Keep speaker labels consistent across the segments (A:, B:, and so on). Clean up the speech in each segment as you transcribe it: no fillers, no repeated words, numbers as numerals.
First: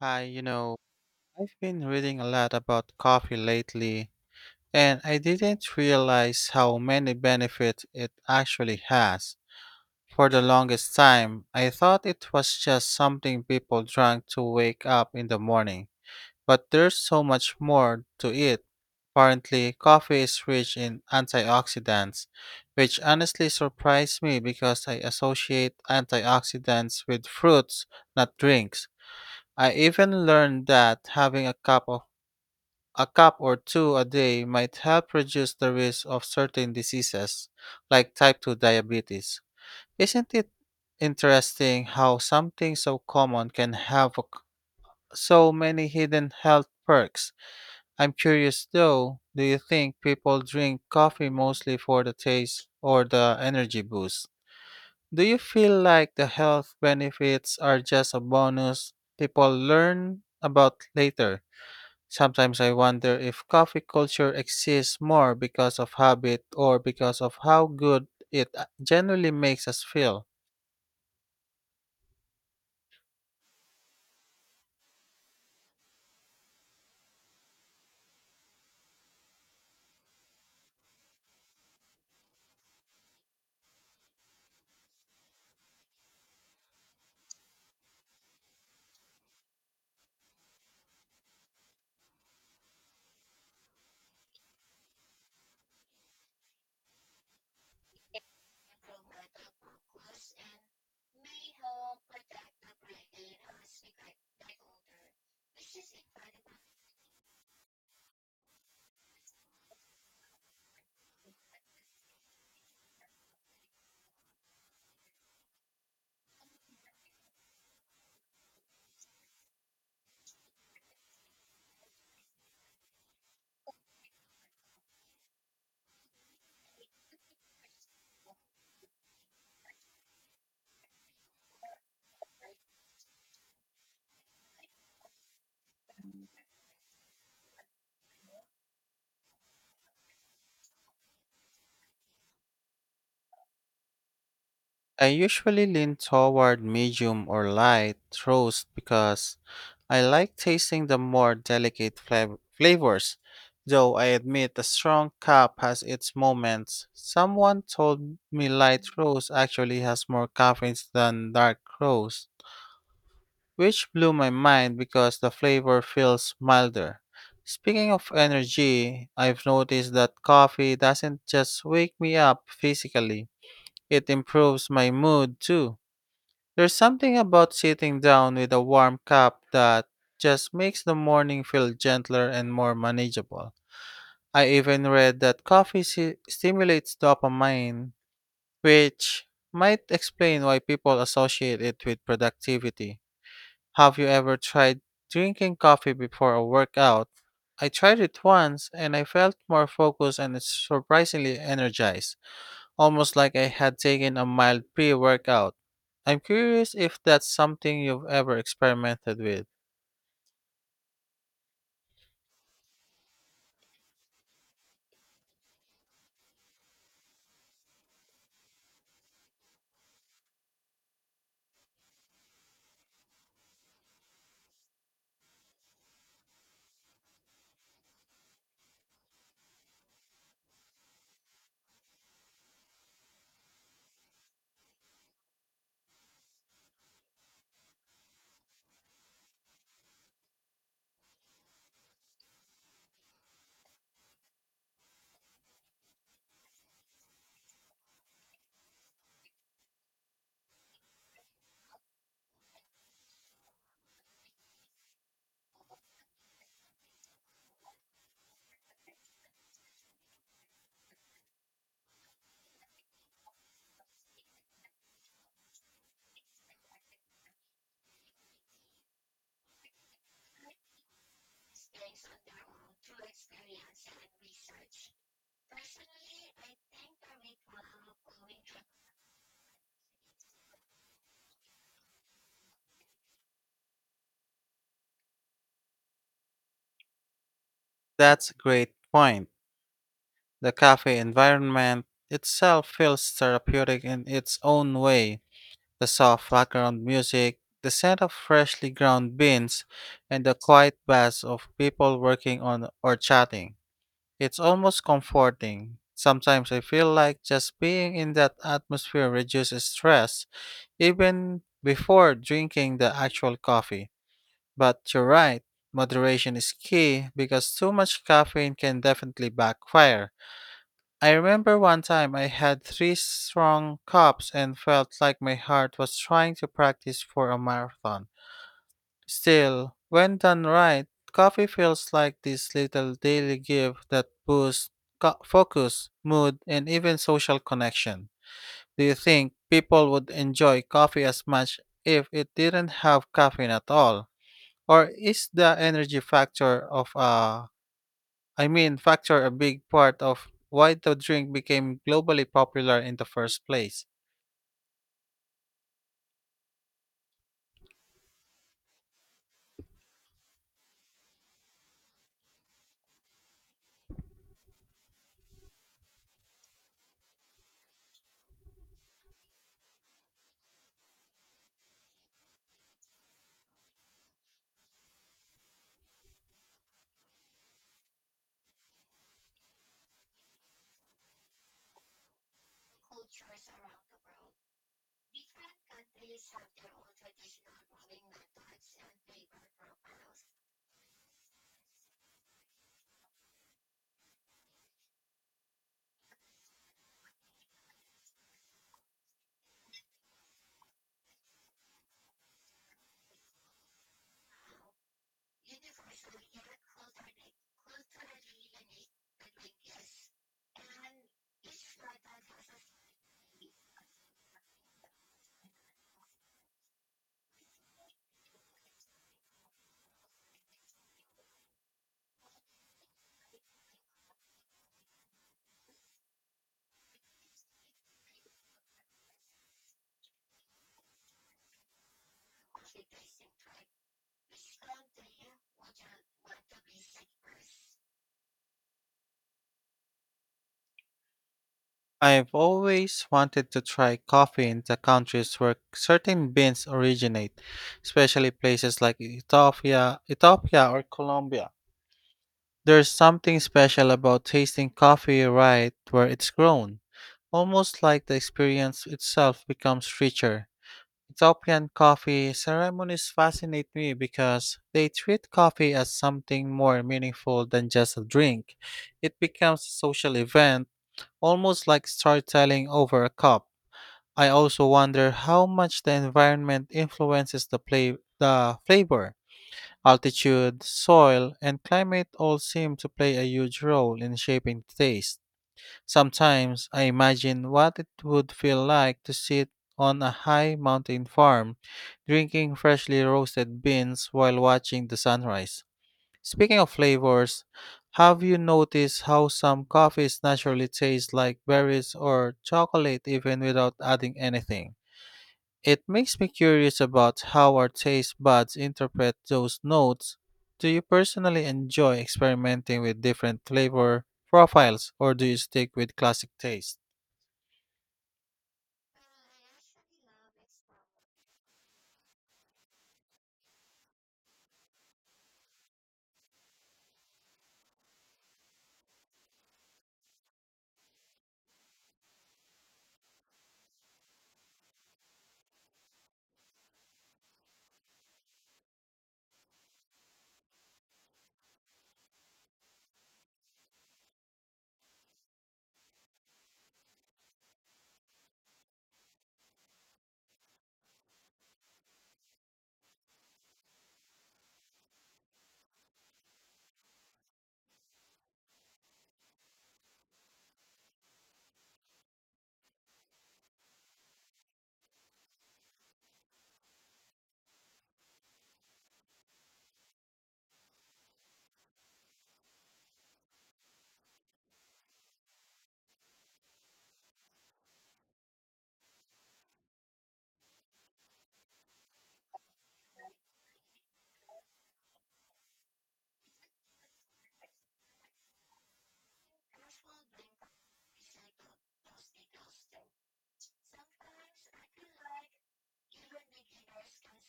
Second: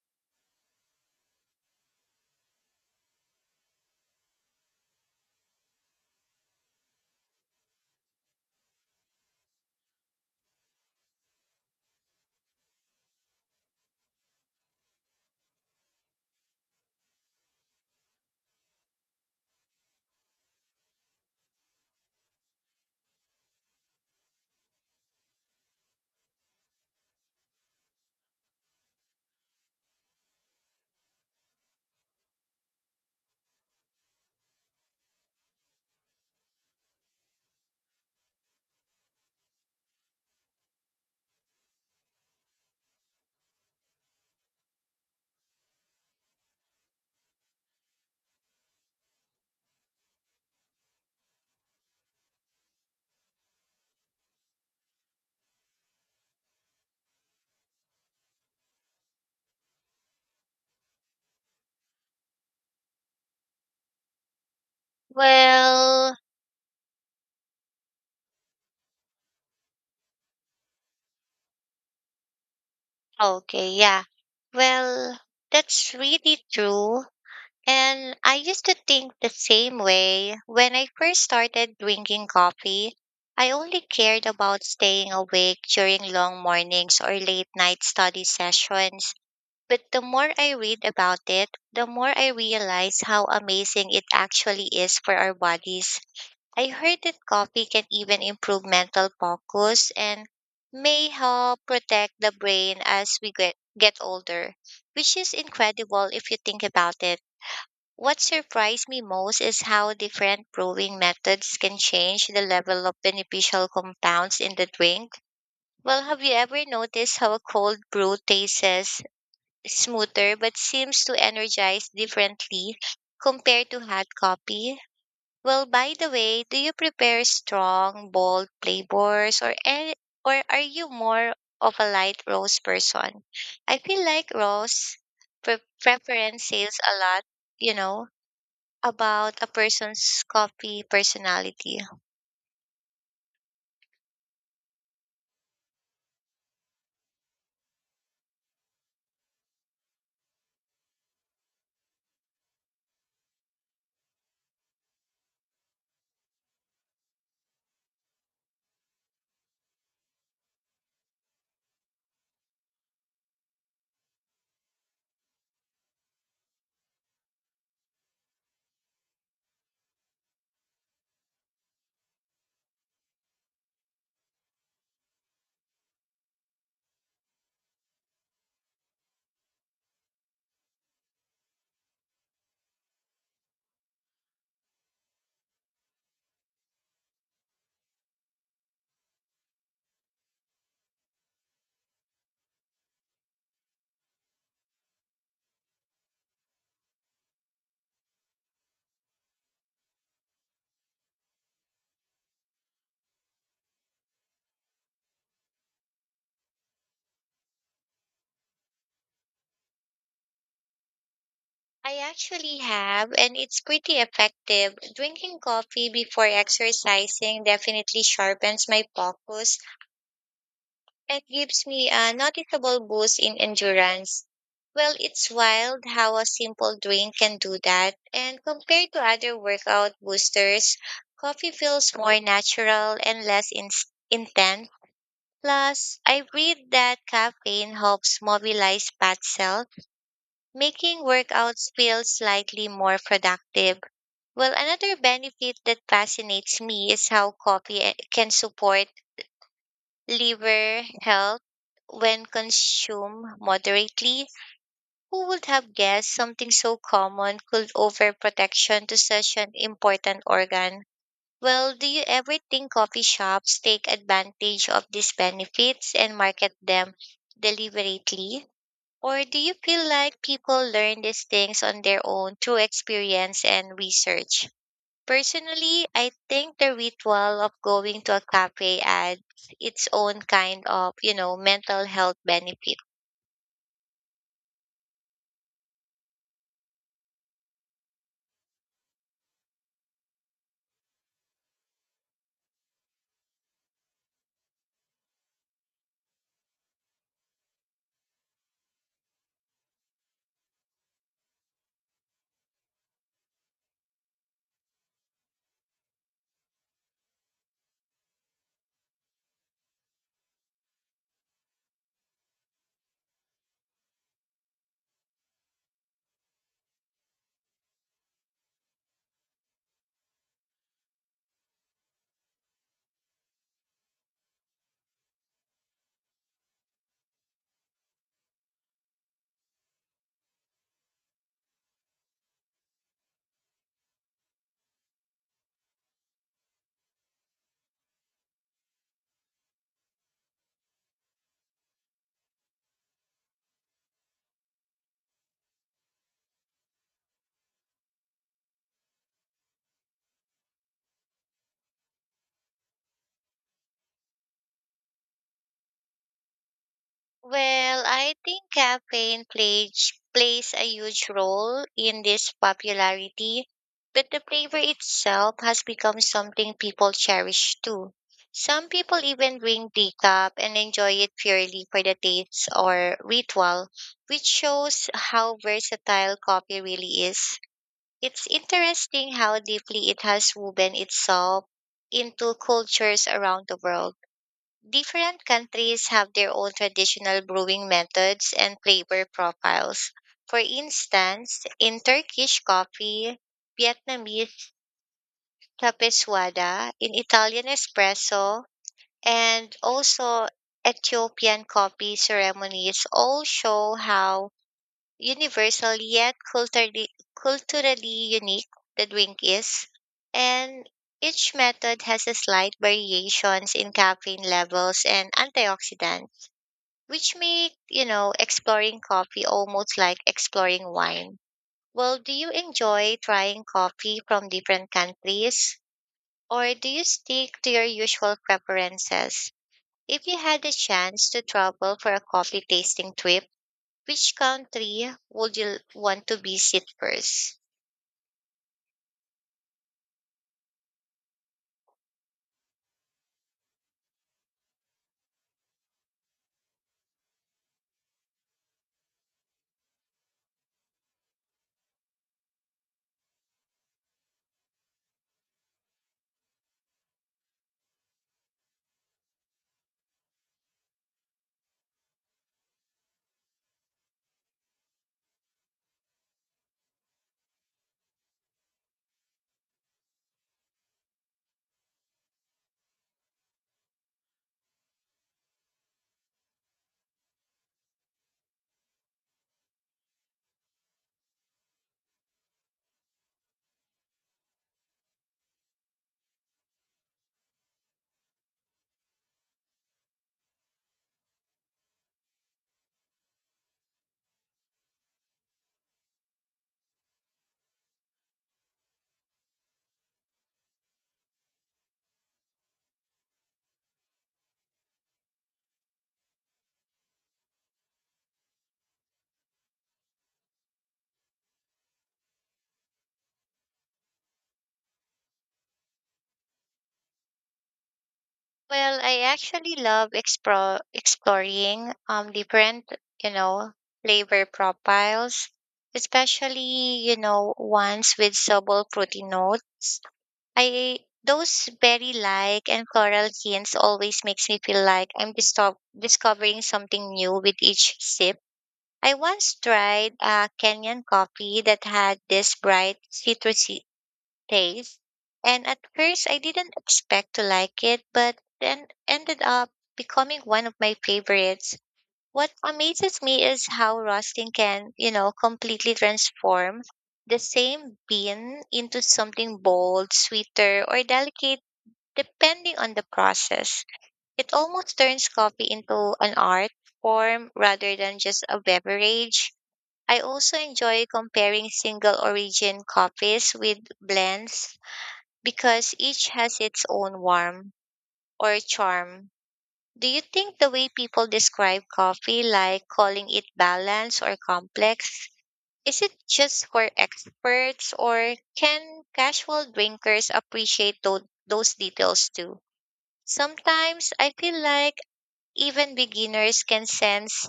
A: Hi, I've been reading a lot about coffee lately, and I didn't realize how many benefits it actually has. For the longest time, I thought it was just something people drank to wake up in the morning, but there's so much more to it. Apparently, coffee is rich in antioxidants, which honestly surprised me because I associate antioxidants with fruits, not drinks. I even learned that having a cup or two a day might help reduce the risk of certain diseases like type 2 diabetes. Isn't it interesting how something so common can have so many hidden health perks? I'm curious though, do you think people drink coffee mostly for the taste or the energy boost? Do you feel like the health benefits are just a bonus people learn about later? Sometimes I wonder if coffee culture exists more because of
B: Well,
A: habit or because of how good it generally makes us feel.
B: okay, yeah. Well, that's really true. And I used to think the same way. When I first started drinking coffee, I only cared about staying awake during long mornings or late night study sessions. But the more I read about it, the more I realize how amazing it actually is for our bodies. I heard that coffee can even improve mental focus and may help protect the brain as we get older, which is incredible if you think about it. What surprised me most is how different brewing methods can change the level of beneficial compounds in the drink. Well, have you ever noticed how a cold brew tastes smoother but seems to energize differently compared to hot coffee? Well, by the way, do you prepare strong, bold flavors or are you more of a light roast person? I feel like roast preference says a lot, you know, about a person's coffee personality.
A: I usually lean toward medium or light roast because I like tasting the more delicate flavors. Though I admit a strong cup has its moments. Someone told me light roast actually has more caffeine than dark roast, which blew my mind because the flavor feels milder. Speaking of energy, I've noticed that coffee doesn't just wake me up physically, it improves my mood too. There's something about sitting down with a warm cup that just makes the morning feel gentler and more manageable. I even read that coffee stimulates dopamine, which might explain why people associate it with productivity. Have you ever tried drinking coffee before a workout? I tried it once and I felt more focused and surprisingly energized, almost like I had taken a mild pre workout. I'm curious if that's something you've ever experimented with.
B: I actually have, and it's pretty effective. Drinking coffee before exercising definitely sharpens my focus. It gives me a noticeable boost in endurance. Well, it's wild how a simple drink can do that. And compared to other workout boosters, coffee feels more natural and less intense. Plus, I read that caffeine helps mobilize fat cells, making workouts feel slightly more productive. Well, another benefit that fascinates me is how coffee can support liver health when consumed moderately. Who would have guessed something so common could overprotection to such an important organ? Well, do you ever think coffee shops take advantage of these benefits and market them deliberately? Or do you feel like people learn these things on their own through experience and research? Personally, I think the ritual of going to a cafe adds its own kind of, you know, mental health benefit.
A: That's a great point. The cafe environment itself feels therapeutic in its own way. The soft background music, the scent of freshly ground beans, and the quiet buzz of people working on or chatting. It's almost comforting. Sometimes I feel like just being in that atmosphere reduces stress, even before drinking the actual coffee. But you're right, moderation is key because too much caffeine can definitely backfire. I remember one time I had three strong cups and felt like my heart was trying to practice for a marathon. Still, when done right, coffee feels like this little daily gift that boosts focus, mood, and even social connection. Do you think people would enjoy coffee as much if it didn't have caffeine at all? Or is the energy factor of a I mean, facts are a big part of why the drink became globally popular in the first place.
B: Well, I think caffeine plays a huge role in this popularity, but the flavor itself has become something people cherish too. Some people even drink decaf and enjoy it purely for the taste or ritual, which shows how versatile coffee really is. It's interesting how deeply it has woven itself into cultures around the world. Different countries have their own traditional brewing methods and flavor profiles. For instance, in Turkish coffee, Vietnamese tapeswada, in Italian espresso, and also Ethiopian coffee ceremonies all show how universal yet culturally, culturally unique the drink is, and each method has a slight variations in caffeine levels and antioxidant, which make you know exploring coffee almost like exploring wine. Well, do you enjoy trying coffee from different countries, or do you stick to your usual preferences? If you had the chance to travel for a coffee tasting trip, which country would you want to visit first?
A: I've always wanted to try coffee in the countries where certain beans originate, especially places like Ethiopia or Colombia. There's something special about tasting coffee right where it's grown, almost like the experience itself becomes richer. Ethiopian coffee ceremonies fascinate me because they treat coffee as something more meaningful than just a drink. It becomes a social event, almost like storytelling over a cup. I also wonder how much the environment influences the flavor. Altitude, soil, and climate all seem to play a huge role in shaping taste. Sometimes I imagine what it would feel like to sit on a high mountain farm, drinking freshly roasted beans while watching the sunrise. Speaking of flavors, have you noticed how some coffees naturally taste like berries or chocolate even without adding anything? It makes me curious about how our taste buds interpret those notes. Do you personally enjoy experimenting with different flavor profiles or do you stick with classic taste?
B: Well, I actually love exploring different, you know, flavor profiles, especially, you know, ones with subtle fruity notes. I those berry like and floral hints always makes me feel like I'm discovering something new with each sip. I once tried a Kenyan coffee that had this bright citrusy taste. And at first, I didn't expect to like it, but then ended up becoming one of my favorites. What amazes me is how roasting can, you know, completely transform the same bean into something bold, sweeter, or delicate depending on the process. It almost turns coffee into an art form rather than just a beverage. I also enjoy comparing single origin coffees with blends because each has its own warmth or charm. Do you think the way people describe coffee, like calling it balanced or complex, is it just for experts or can casual drinkers appreciate those details too? Sometimes I feel like even beginners can sense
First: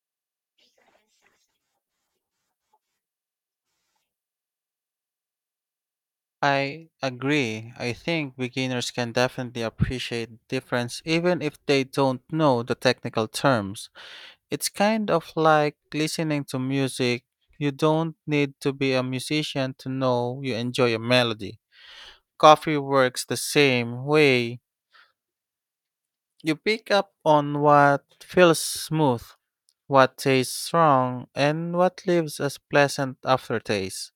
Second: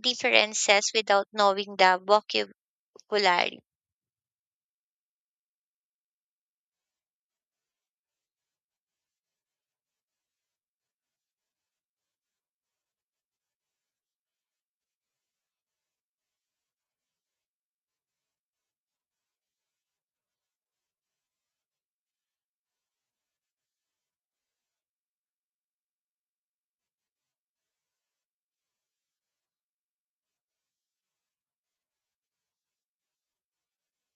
B: differences without knowing the vocabulary.
A: I agree. I think beginners can definitely appreciate difference even if they don't know the technical terms. It's kind of like listening to music. You don't need to be a musician to know you enjoy a melody. Coffee works the same way. You pick up on what feels smooth, what tastes strong, and what leaves a pleasant aftertaste.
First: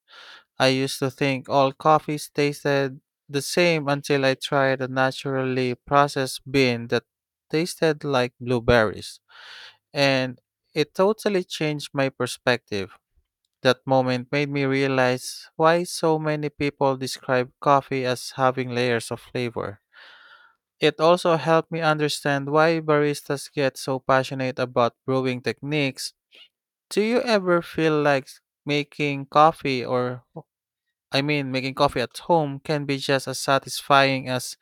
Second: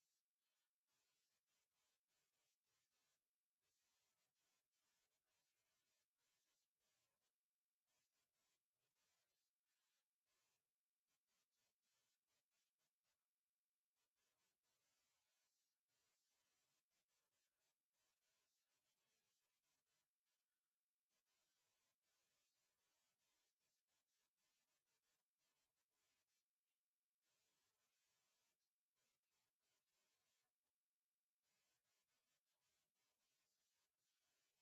A: I used to think all coffees tasted the same until I tried a naturally processed bean that tasted like blueberries, and it totally changed my perspective. That moment made me realize why so many people describe coffee as having layers of flavor. It also helped me understand why baristas get so passionate about brewing techniques. Do you ever feel like making coffee or I mean making coffee at home can be just as satisfying as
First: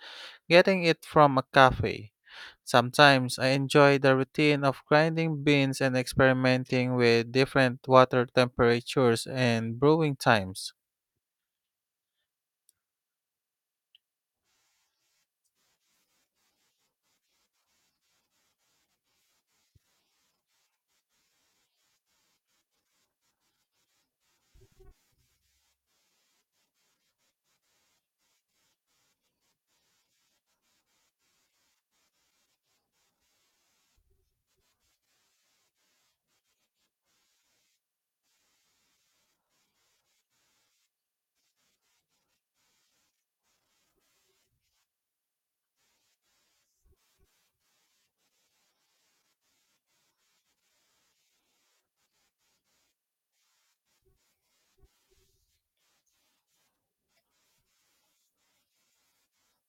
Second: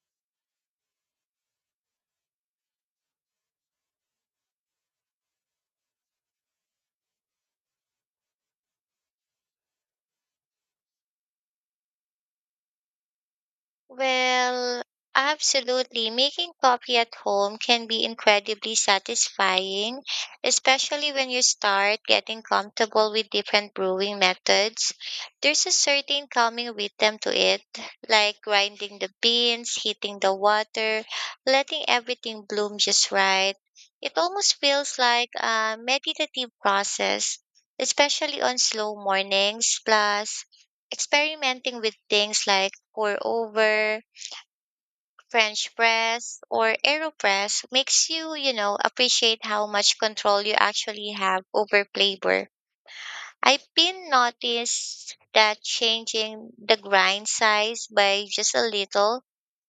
A: getting it from a cafe? Sometimes I enjoy the routine of grinding beans and experimenting with different water temperatures and brewing times.
B: Well, absolutely. Making coffee at home can be incredibly satisfying, especially when you start getting comfortable with different brewing methods. There's a certain calming rhythm to it, like grinding the beans, heating the water, letting everything bloom just right. It almost feels like a meditative process, especially on slow mornings, plus experimenting with things like pour over, French press, or AeroPress makes you, you know, appreciate how much control you actually have over flavor. I've been noticed that changing the grind size by just a little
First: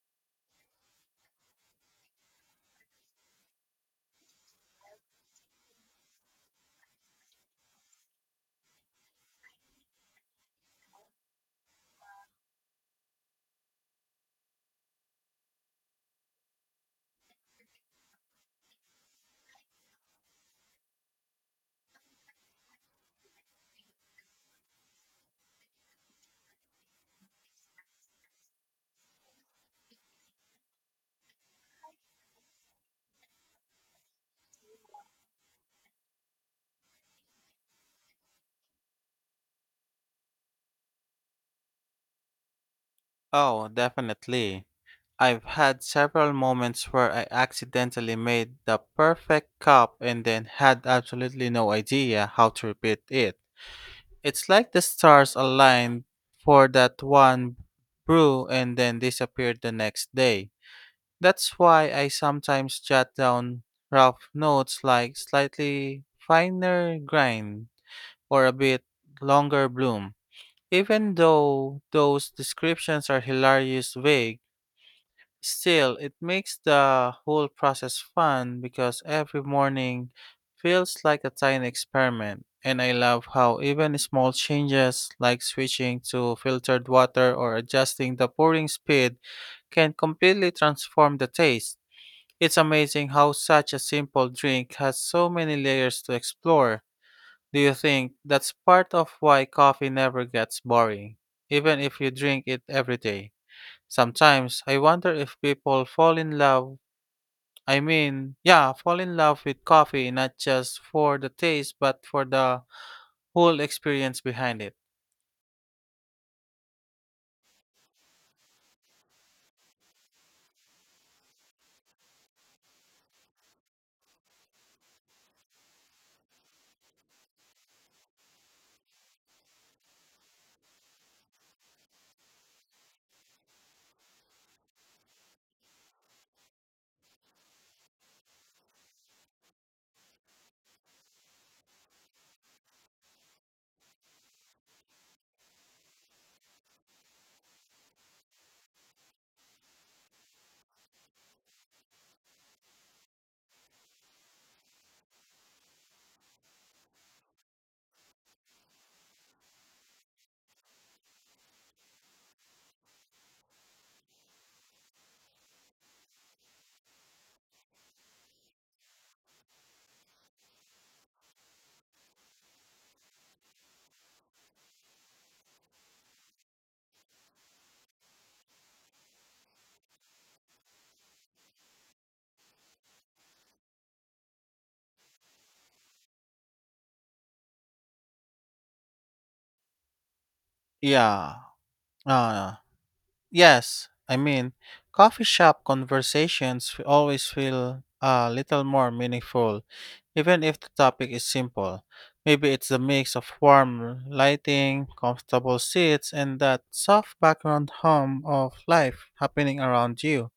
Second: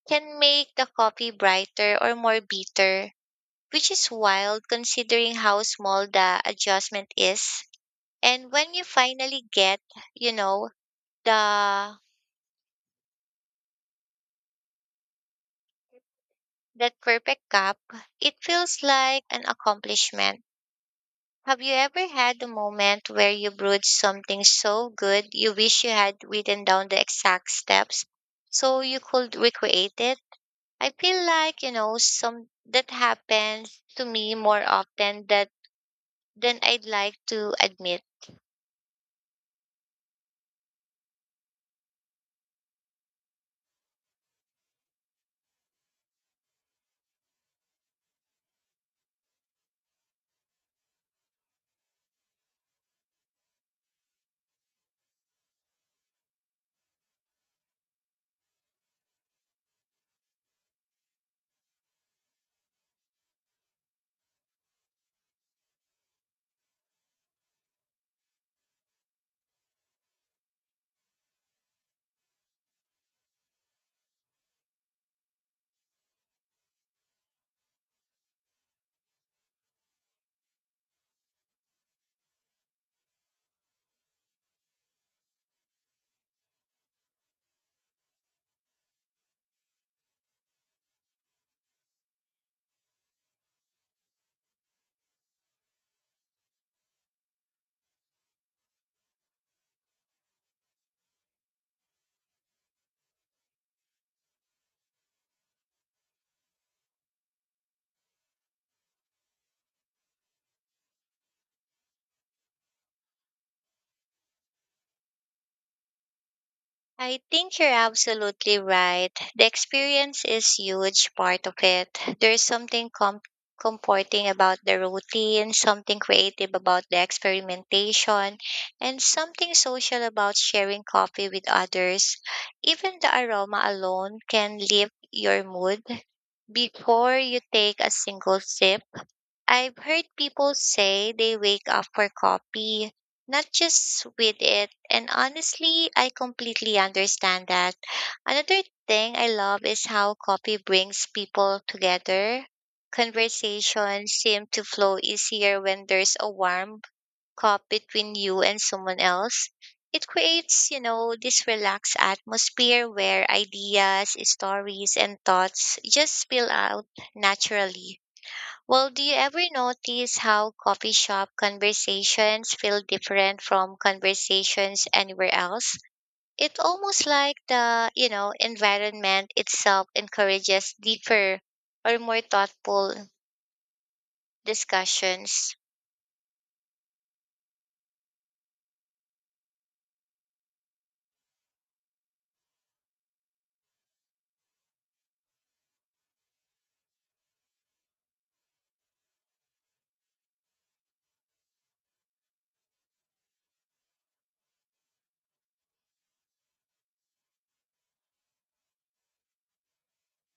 B: can make the coffee brighter or more bitter, which is wild considering how small the adjustment is. And when you finally get, you know, the that perfect cup, it feels like an accomplishment. Have you ever had a moment where you brewed something so good you wish you had written down the exact steps so you could recreate it? I feel like, you know, some that happens to me more often that than I'd like to admit.
A: Oh, definitely. I've had several moments where I accidentally made the perfect cup and then had absolutely no idea how to repeat it. It's like the stars aligned for that one brew and then disappeared the next day. That's why I sometimes jot down rough notes like slightly finer grind or a bit longer bloom. Even though those descriptions are hilarious vague, still, it makes the whole process fun because every morning feels like a tiny experiment, and I love how even small changes like switching to filtered water or adjusting the pouring speed can completely transform the taste. It's amazing how such a simple drink has so many layers to explore. Do you think that's part of why coffee never gets boring, even if you drink it every day? Sometimes I wonder if people I mean, yeah, fall in love with coffee not just for the taste but for the whole experience behind it.
B: I think you're absolutely right. The experience is huge part of it. There's something comforting about the routine, something creative about the experimentation, and something social about sharing coffee with others. Even the aroma alone can lift your mood before you take a single sip. I've heard people say they wake up for coffee, not just with it. And honestly, I completely understand that. Another thing I love is how coffee brings people together. Conversations seem to flow easier when there's a warm cup between you and someone else. It creates, you know, this relaxed atmosphere where ideas, stories, and thoughts just spill out naturally. Well, do you ever notice how coffee shop conversations feel different from conversations anywhere else? It's almost like the, you know, environment itself encourages deeper or more thoughtful discussions.
A: Yeah. Uh, yes, I mean, coffee shop conversations always feel a little more meaningful, even if the topic is simple. Maybe it's the mix of warm lighting, comfortable seats, and that soft background hum of life happening around you.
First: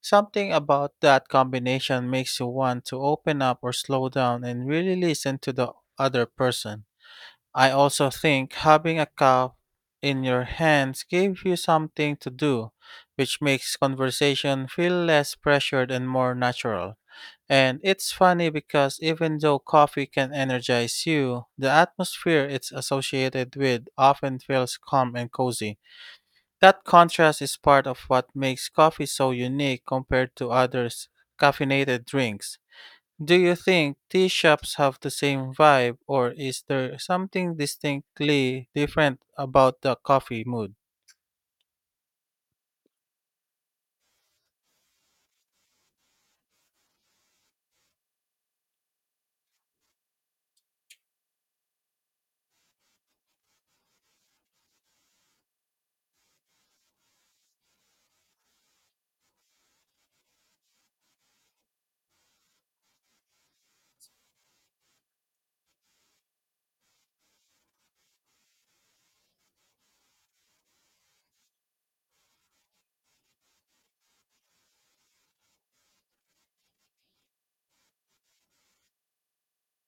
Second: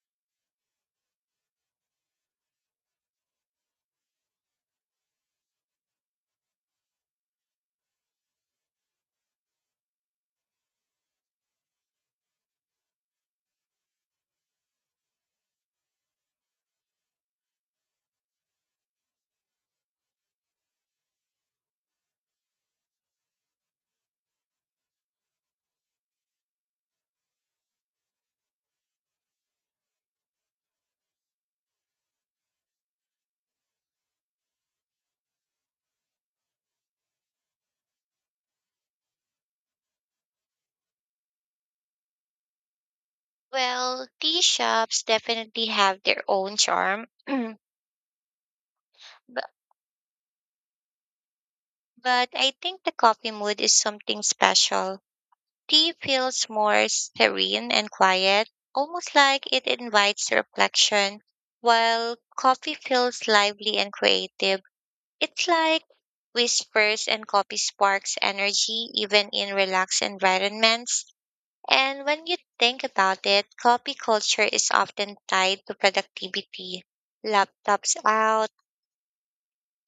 A: Something about that combination makes you want to open up or slow down and really listen to the other person. I also think having a cup in your hands gives you something to do, which makes conversation feel less pressured and more natural. And it's funny because even though coffee can energize you, the atmosphere it's associated with often feels calm and cozy. That contrast is part of what makes coffee so unique compared to other caffeinated drinks. Do you think tea shops have the same vibe, or is there something distinctly different about the coffee mood?
B: Well, tea shops definitely have their own charm, but I think the coffee mood is something special. Tea feels more serene and quiet, almost like it invites reflection, while coffee feels lively and creative. It's like whispers and coffee sparks energy even in relaxed environments. And when you think about it, coffee culture is often tied to productivity. Laptops out,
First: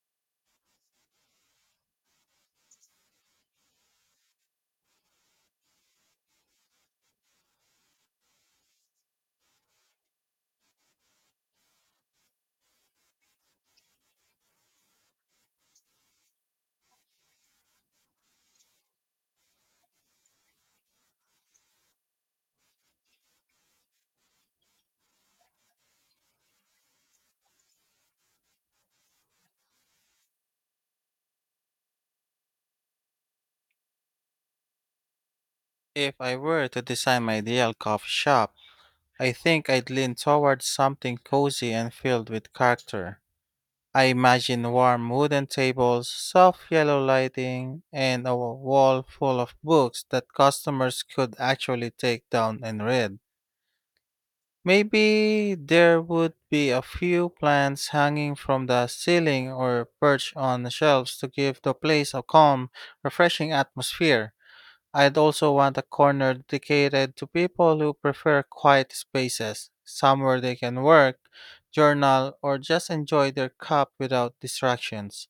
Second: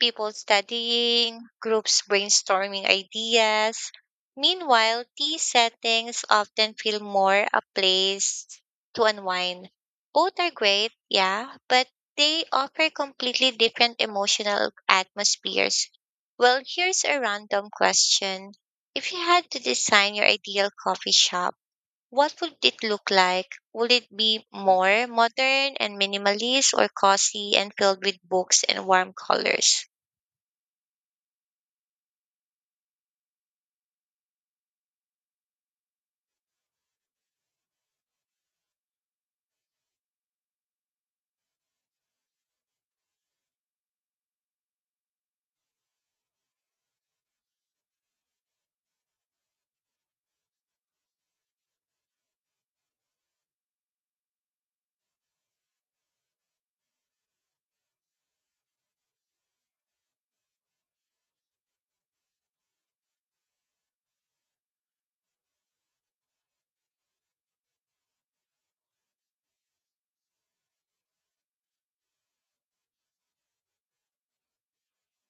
B: people studying, groups brainstorming ideas. Meanwhile, tea settings often feel more a place to unwind. Both are great, yeah, but they offer completely different emotional atmospheres. Well, here's a random question. If you had to design your ideal coffee shop, what would it look like? Would it be more modern and minimalist or cozy and filled with books and warm colors?
A: If I were to design my ideal coffee shop, I think I'd lean towards something cozy and filled with character. I imagine warm wooden tables, soft yellow lighting, and a wall full of books that customers could actually take down and read. Maybe there would be a few plants hanging from the ceiling or perched on the shelves to give the place a calm, refreshing atmosphere. I'd also want a corner dedicated to people who prefer quiet spaces, somewhere they can work, journal, or just enjoy their cup without distractions.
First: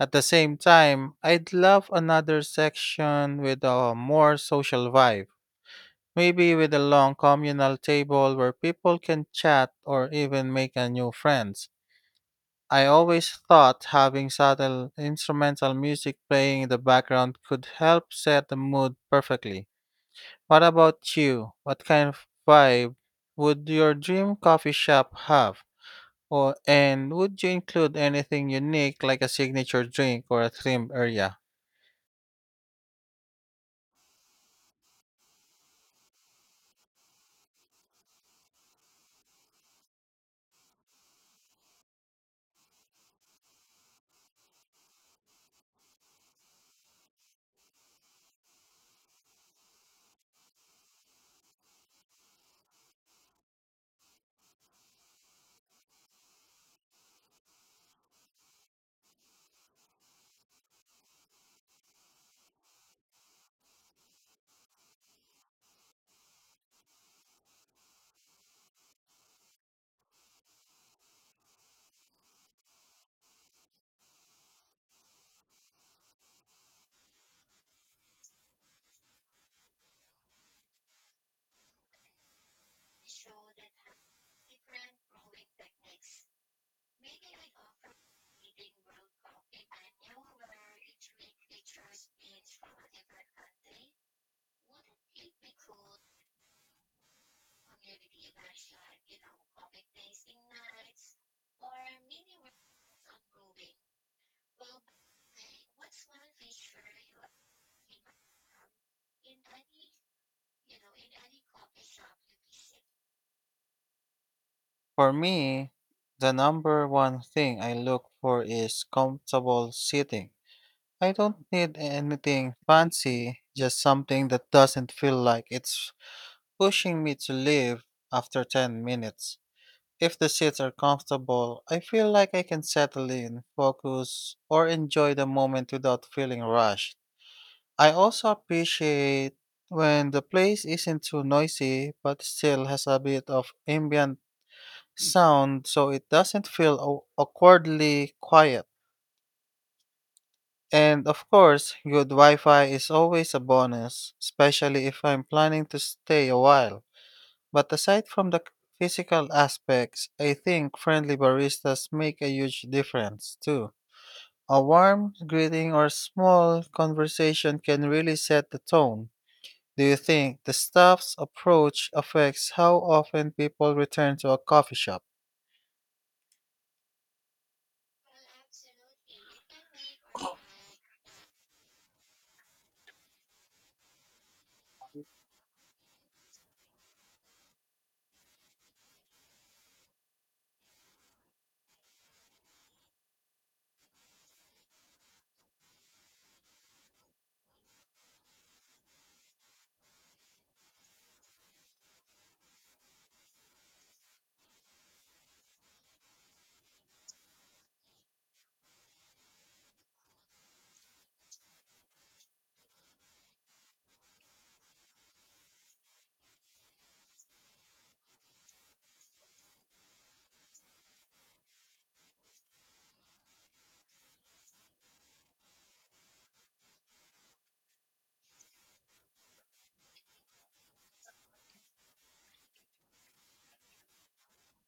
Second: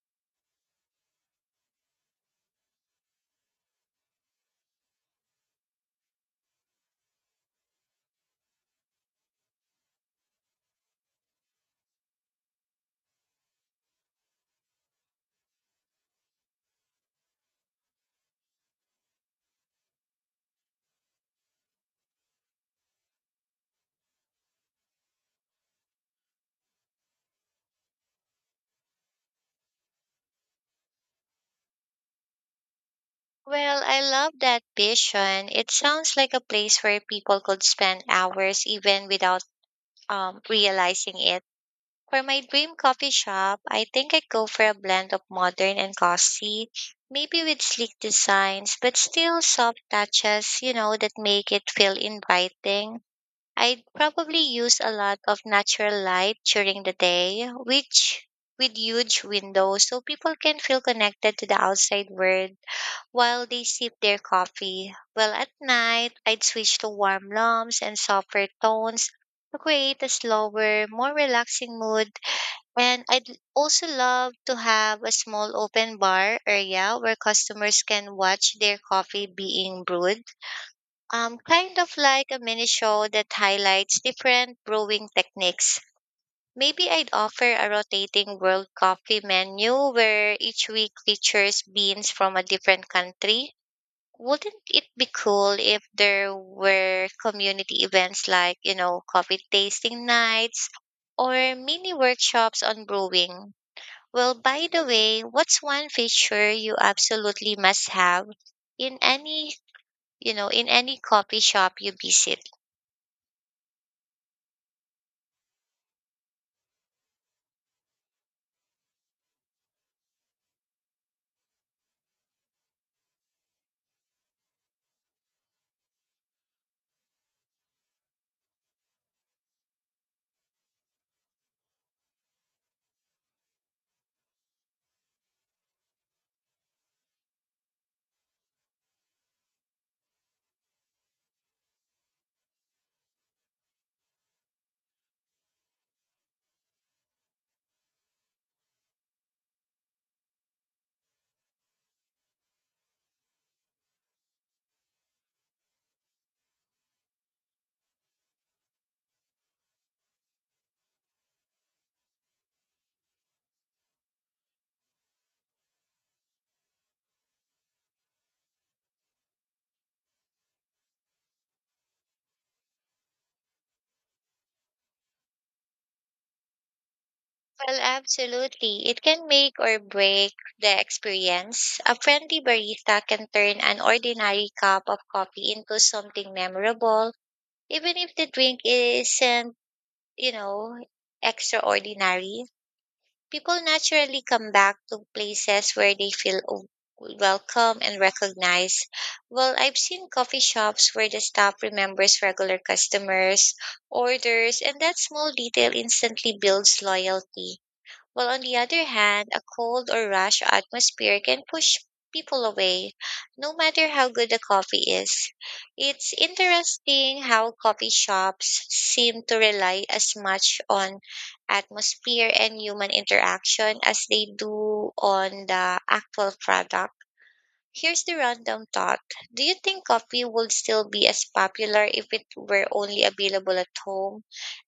A: At the same time, I'd love another section with a more social vibe, maybe with a long communal table where people can chat or even make a new friends. I always thought having subtle instrumental music playing in the background could help set the mood perfectly. What about you? What kind of vibe would your dream coffee shop have? Or and would you include anything unique like a signature drink or a theme area?
B: Well, I love that vision. It sounds like a place where people could spend hours even without realizing it. For my dream coffee shop, I think I'd go for a blend of modern and classy, maybe with sleek designs, but still soft touches, you know, that make it feel inviting. I'd probably use a lot of natural light during the day, which with huge windows so people can feel connected to the outside world while they sip their coffee. Well, at night, I'd switch to warm lumps and softer tones to create a slower, more relaxing mood. And I'd also love to have a small open bar area where customers can watch their coffee being brewed. Kind of like a mini show that highlights different brewing techniques. Maybe I'd offer a rotating world coffee menu where each week features beans from a different country. Wouldn't it be cool if there were community events like, you know, coffee tasting nights or mini workshops on brewing? Well, by the way, what's one feature you absolutely must have in any, you know, in any coffee shop you visit?
A: For me, the number one thing I look for is comfortable seating. I don't need anything fancy, just something that doesn't feel like it's pushing me to leave after 10 minutes. If the seats are comfortable, I feel like I can settle in, focus, or enjoy the moment without feeling rushed. I also appreciate when the place isn't too noisy but still has a bit of ambient sound so it doesn't feel awkwardly quiet. And of course, good Wi Fi is always a bonus, especially if I'm planning to stay a while. But aside from the physical aspects, I think friendly baristas make a huge difference too. A warm greeting or small conversation can really set the tone. Do you think the staff's approach affects how often people return to a coffee shop?
B: Well, absolutely. It can make or break the experience. A friendly barista can turn an ordinary cup of coffee into something memorable, even if the drink isn't, you know, extraordinary. People naturally come back to places where they feel welcome and recognized. Well, I've seen coffee shops where the staff remembers regular customers, orders, and that small detail instantly builds loyalty. While on the other hand, a cold or rash atmosphere can push people away, no matter how good the coffee is. It's interesting how coffee shops seem to rely as much on atmosphere and human interaction as they do on the actual product. Here's the random thought. Do you think coffee would still be as popular if it were only available at home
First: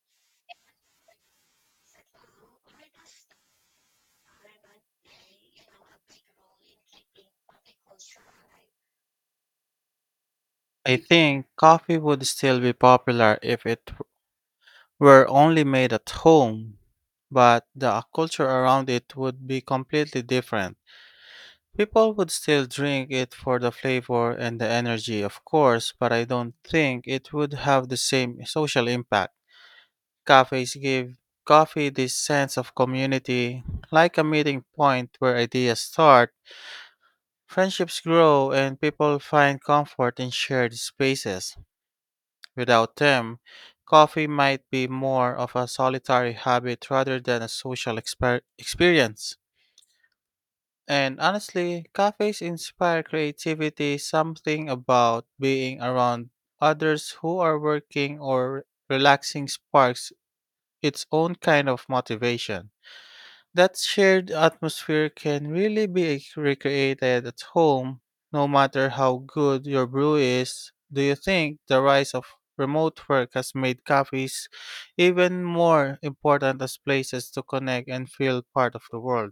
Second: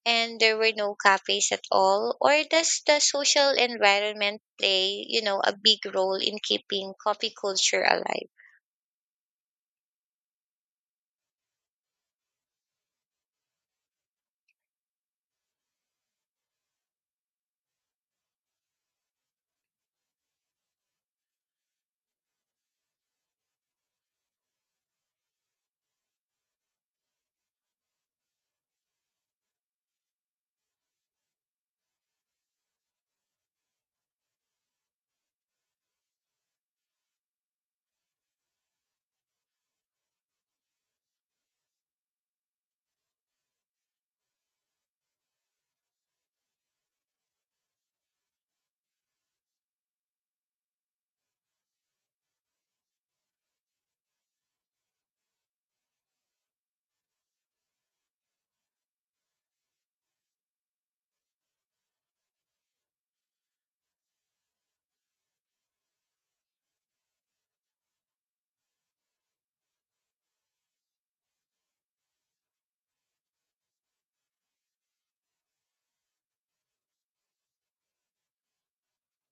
B: and there were no cafes at all? Or does the social environment play, you know, a big role in keeping coffee culture alive?
A: I think coffee would still be popular if it were only made at home, but the culture around it would be completely different. People would still drink it for the flavor and the energy, of course, but I don't think it would have the same social impact. Cafes give coffee this sense of community, like a meeting point where ideas start, friendships grow, and people find comfort in shared spaces. Without them, coffee might be more of a solitary habit rather than a social experience. And honestly, cafes inspire creativity, something about being around others who are working or relaxing sparks its own kind of motivation. That shared atmosphere can really be recreated at home, no matter how good your brew is. Do you think the rise of remote work has made cafes even more important as places to connect and feel part of the world?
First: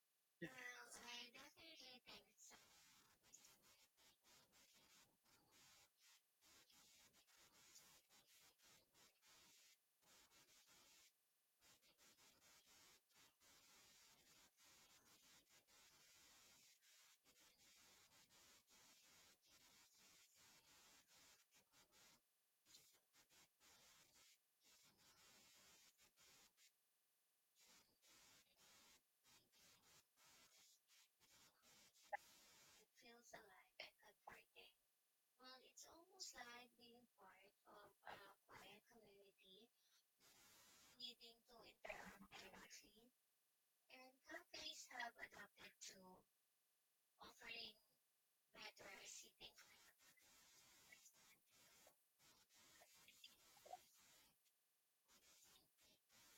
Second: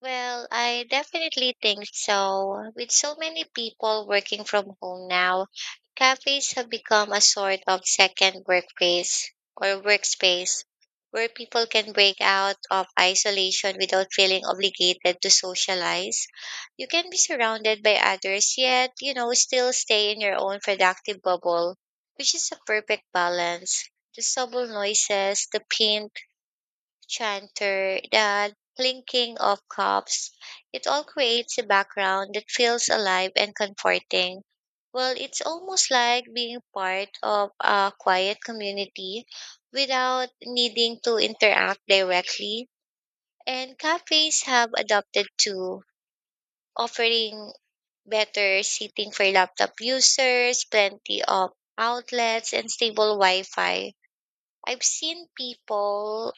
B: Well, I definitely think so. With so many people working from home now, cafes have become a sort of second workplace or workspace where people can break out of isolation without feeling obligated to socialize. You can be surrounded by others, yet, you know, still stay in your own productive bubble, which is a perfect balance. The subtle noises, the paint, chanter, the clinking of cups. It all creates a background that feels alive and comforting. Well, it's almost like being part of a quiet community without needing to interact directly. And cafes have adopted to offering better seating for laptop users, plenty of outlets, and stable Wi Fi. I've seen people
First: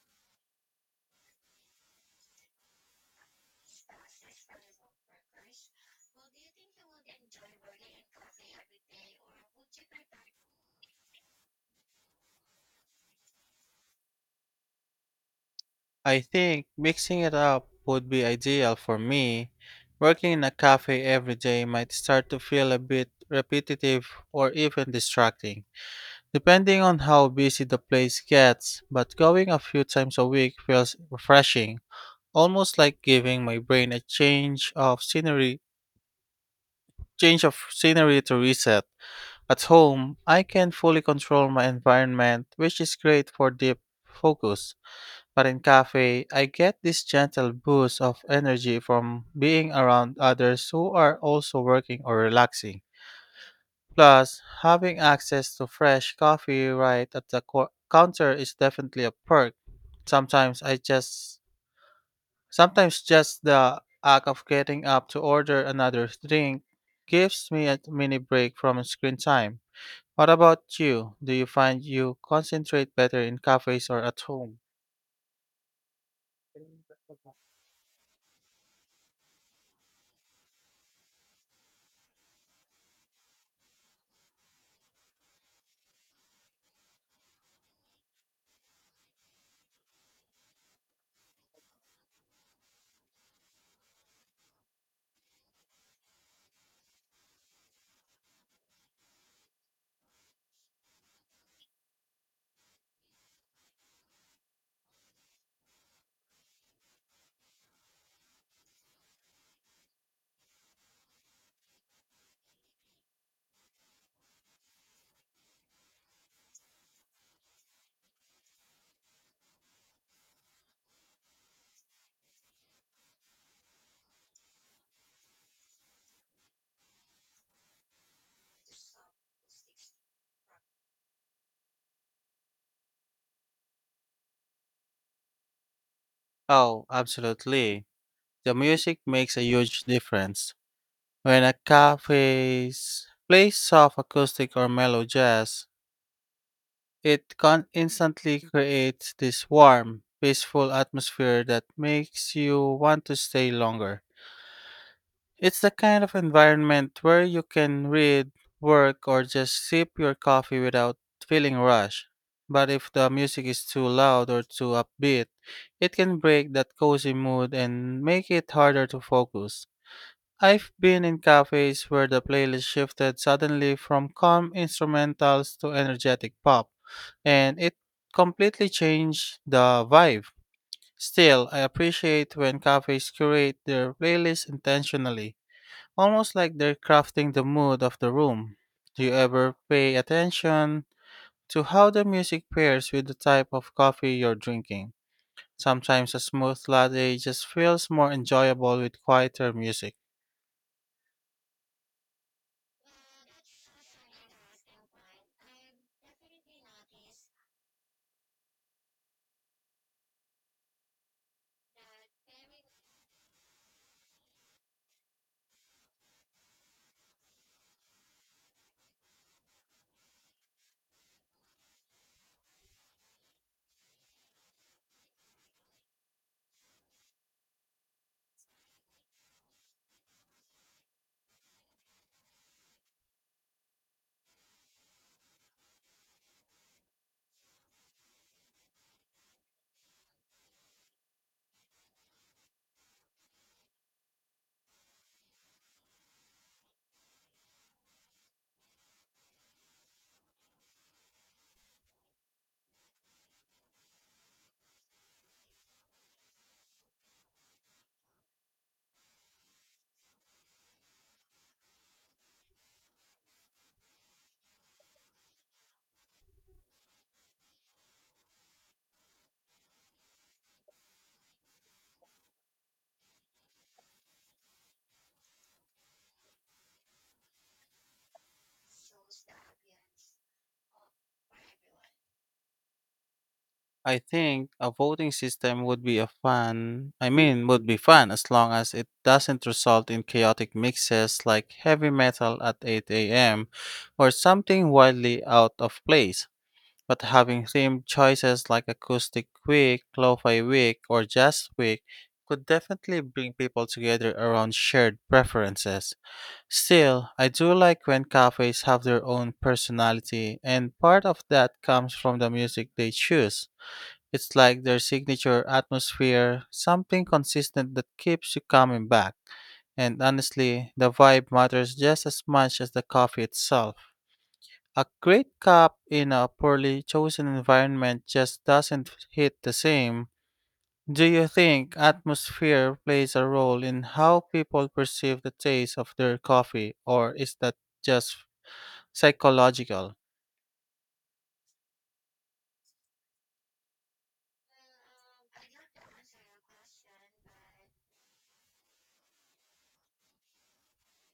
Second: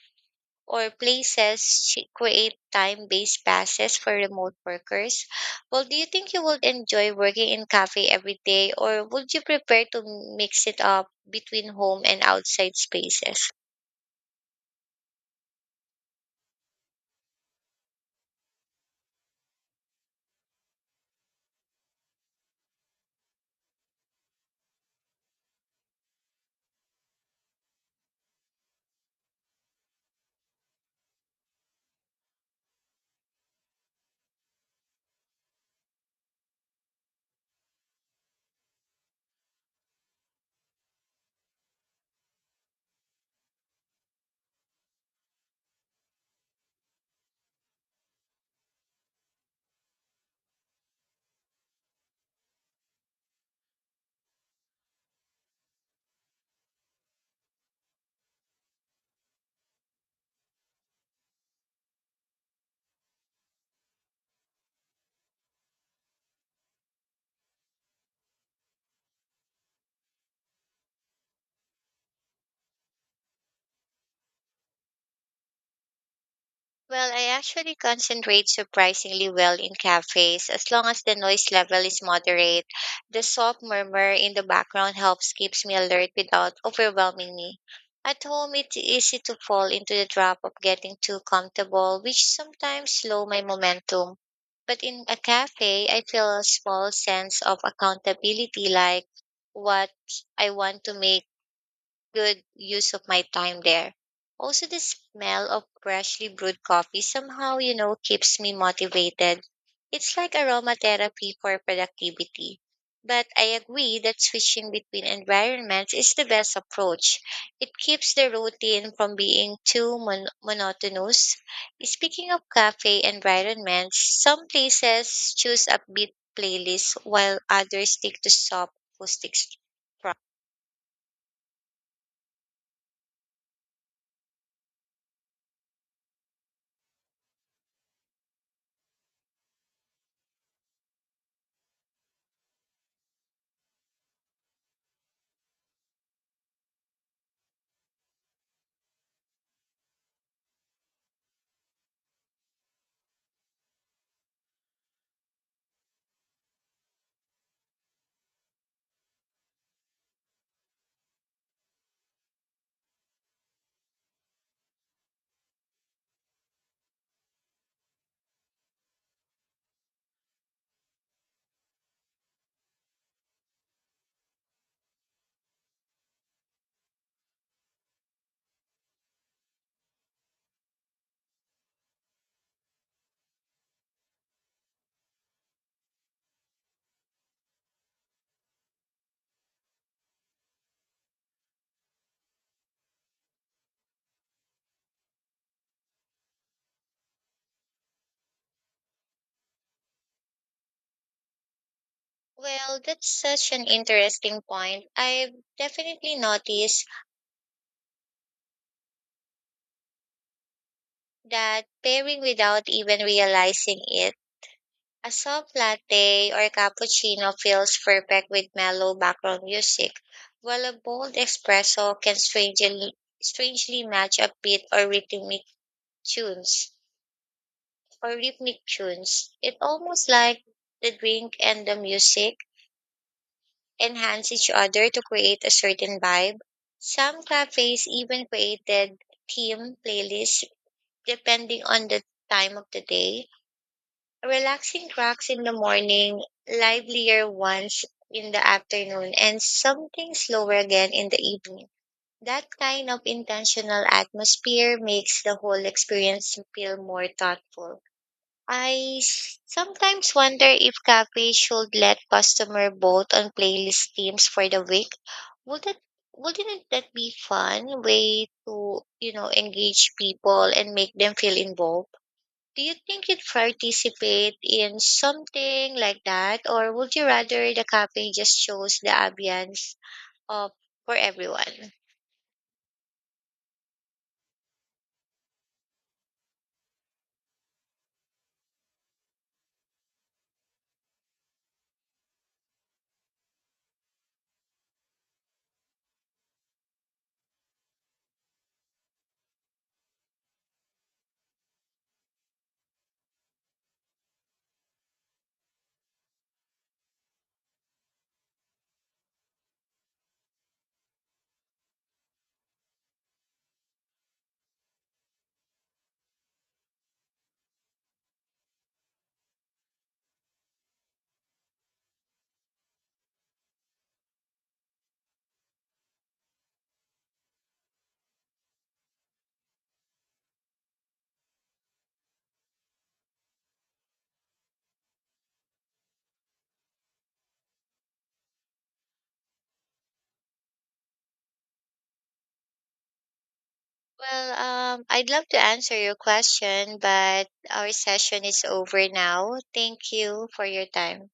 B: or places create time-based passes for remote workers. Well, do you think you would enjoy working in cafe every day, or would you prefer to mix it up between home and outside spaces?
A: I think mixing it up would be ideal for me. Working in a cafe every day might start to feel a bit repetitive or even distracting, depending on how busy the place gets, but going a few times a week feels refreshing, almost like giving my brain a change of scenery to reset. At home, I can fully control my environment, which is great for deep focus. But in cafe, I get this gentle boost of energy from being around others who are also working or relaxing. Plus, having access to fresh coffee right at the counter is definitely a perk. Sometimes I just Sometimes just the act of getting up to order another drink gives me a mini break from screen time. What about you? Do you find you concentrate better in cafes or at home?
B: Well, I actually concentrate surprisingly well in cafes as long as the noise level is moderate. The soft murmur in the background helps keeps me alert without overwhelming me. At home, it's easy to fall into the trap of getting too comfortable, which sometimes slow my momentum. But in a cafe, I feel a small sense of accountability, like what I want to make good use of my time there. Also, the smell of freshly brewed coffee somehow, you know, keeps me motivated. It's like aromatherapy for productivity. But I agree that switching between environments is the best approach. It keeps the routine from being too monotonous. Speaking of cafe environments, some places choose upbeat playlists while others stick to soft acoustic.
A: Oh, absolutely. The music makes a huge difference. When a cafe plays soft acoustic or mellow jazz, it instantly creates this warm, peaceful atmosphere that makes you want to stay longer. It's the kind of environment where you can read, work, or just sip your coffee without feeling rushed. But if the music is too loud or too upbeat, it can break that cozy mood and make it harder to focus. I've been in cafes where the playlist shifted suddenly from calm instrumentals to energetic pop, and it completely changed the vibe. Still, I appreciate when cafes curate their playlist intentionally, almost like they're crafting the mood of the room. Do you ever pay attention to how the music pairs with the type of coffee you're drinking? Sometimes a smooth latte just feels more enjoyable with quieter music.
B: Well, that's such an interesting point. I've definitely noticed that pairing without even realizing it, a soft latte or cappuccino feels perfect with mellow background music, while a bold espresso can strangely match upbeat or rhythmic tunes or rhythmic tunes. It almost like the drink and the music enhance each other to create a certain vibe. Some cafes even created theme playlists depending on the time of the day. Relaxing tracks in the morning, livelier ones in the afternoon, and something slower again in the evening. That kind of intentional atmosphere makes the whole experience feel more thoughtful. I sometimes wonder if cafes should let customer vote on playlist themes for the week. Would that wouldn't that be fun way to you know engage people and make them feel involved? Do you think you'd participate in something like that, or would you rather the cafe just shows the ambience of for everyone?
A: I think a voting system would be a fun, I mean, would be fun as long as it doesn't result in chaotic mixes like heavy metal at 8 a.m. or something wildly out of place. But having themed choices like Acoustic Week, Lo-Fi Week, or Jazz Week could definitely bring people together around shared preferences. Still, I do like when cafes have their own personality, and part of that comes from the music they choose. It's like their signature atmosphere, something consistent that keeps you coming back. And honestly, the vibe matters just as much as the coffee itself. A great cup in a poorly chosen environment just doesn't hit the same. Do you think atmosphere plays a role in how people perceive the taste of their coffee, or is that just psychological?
B: Well, I'd love to answer your question, but our session is over now. Thank you for your time.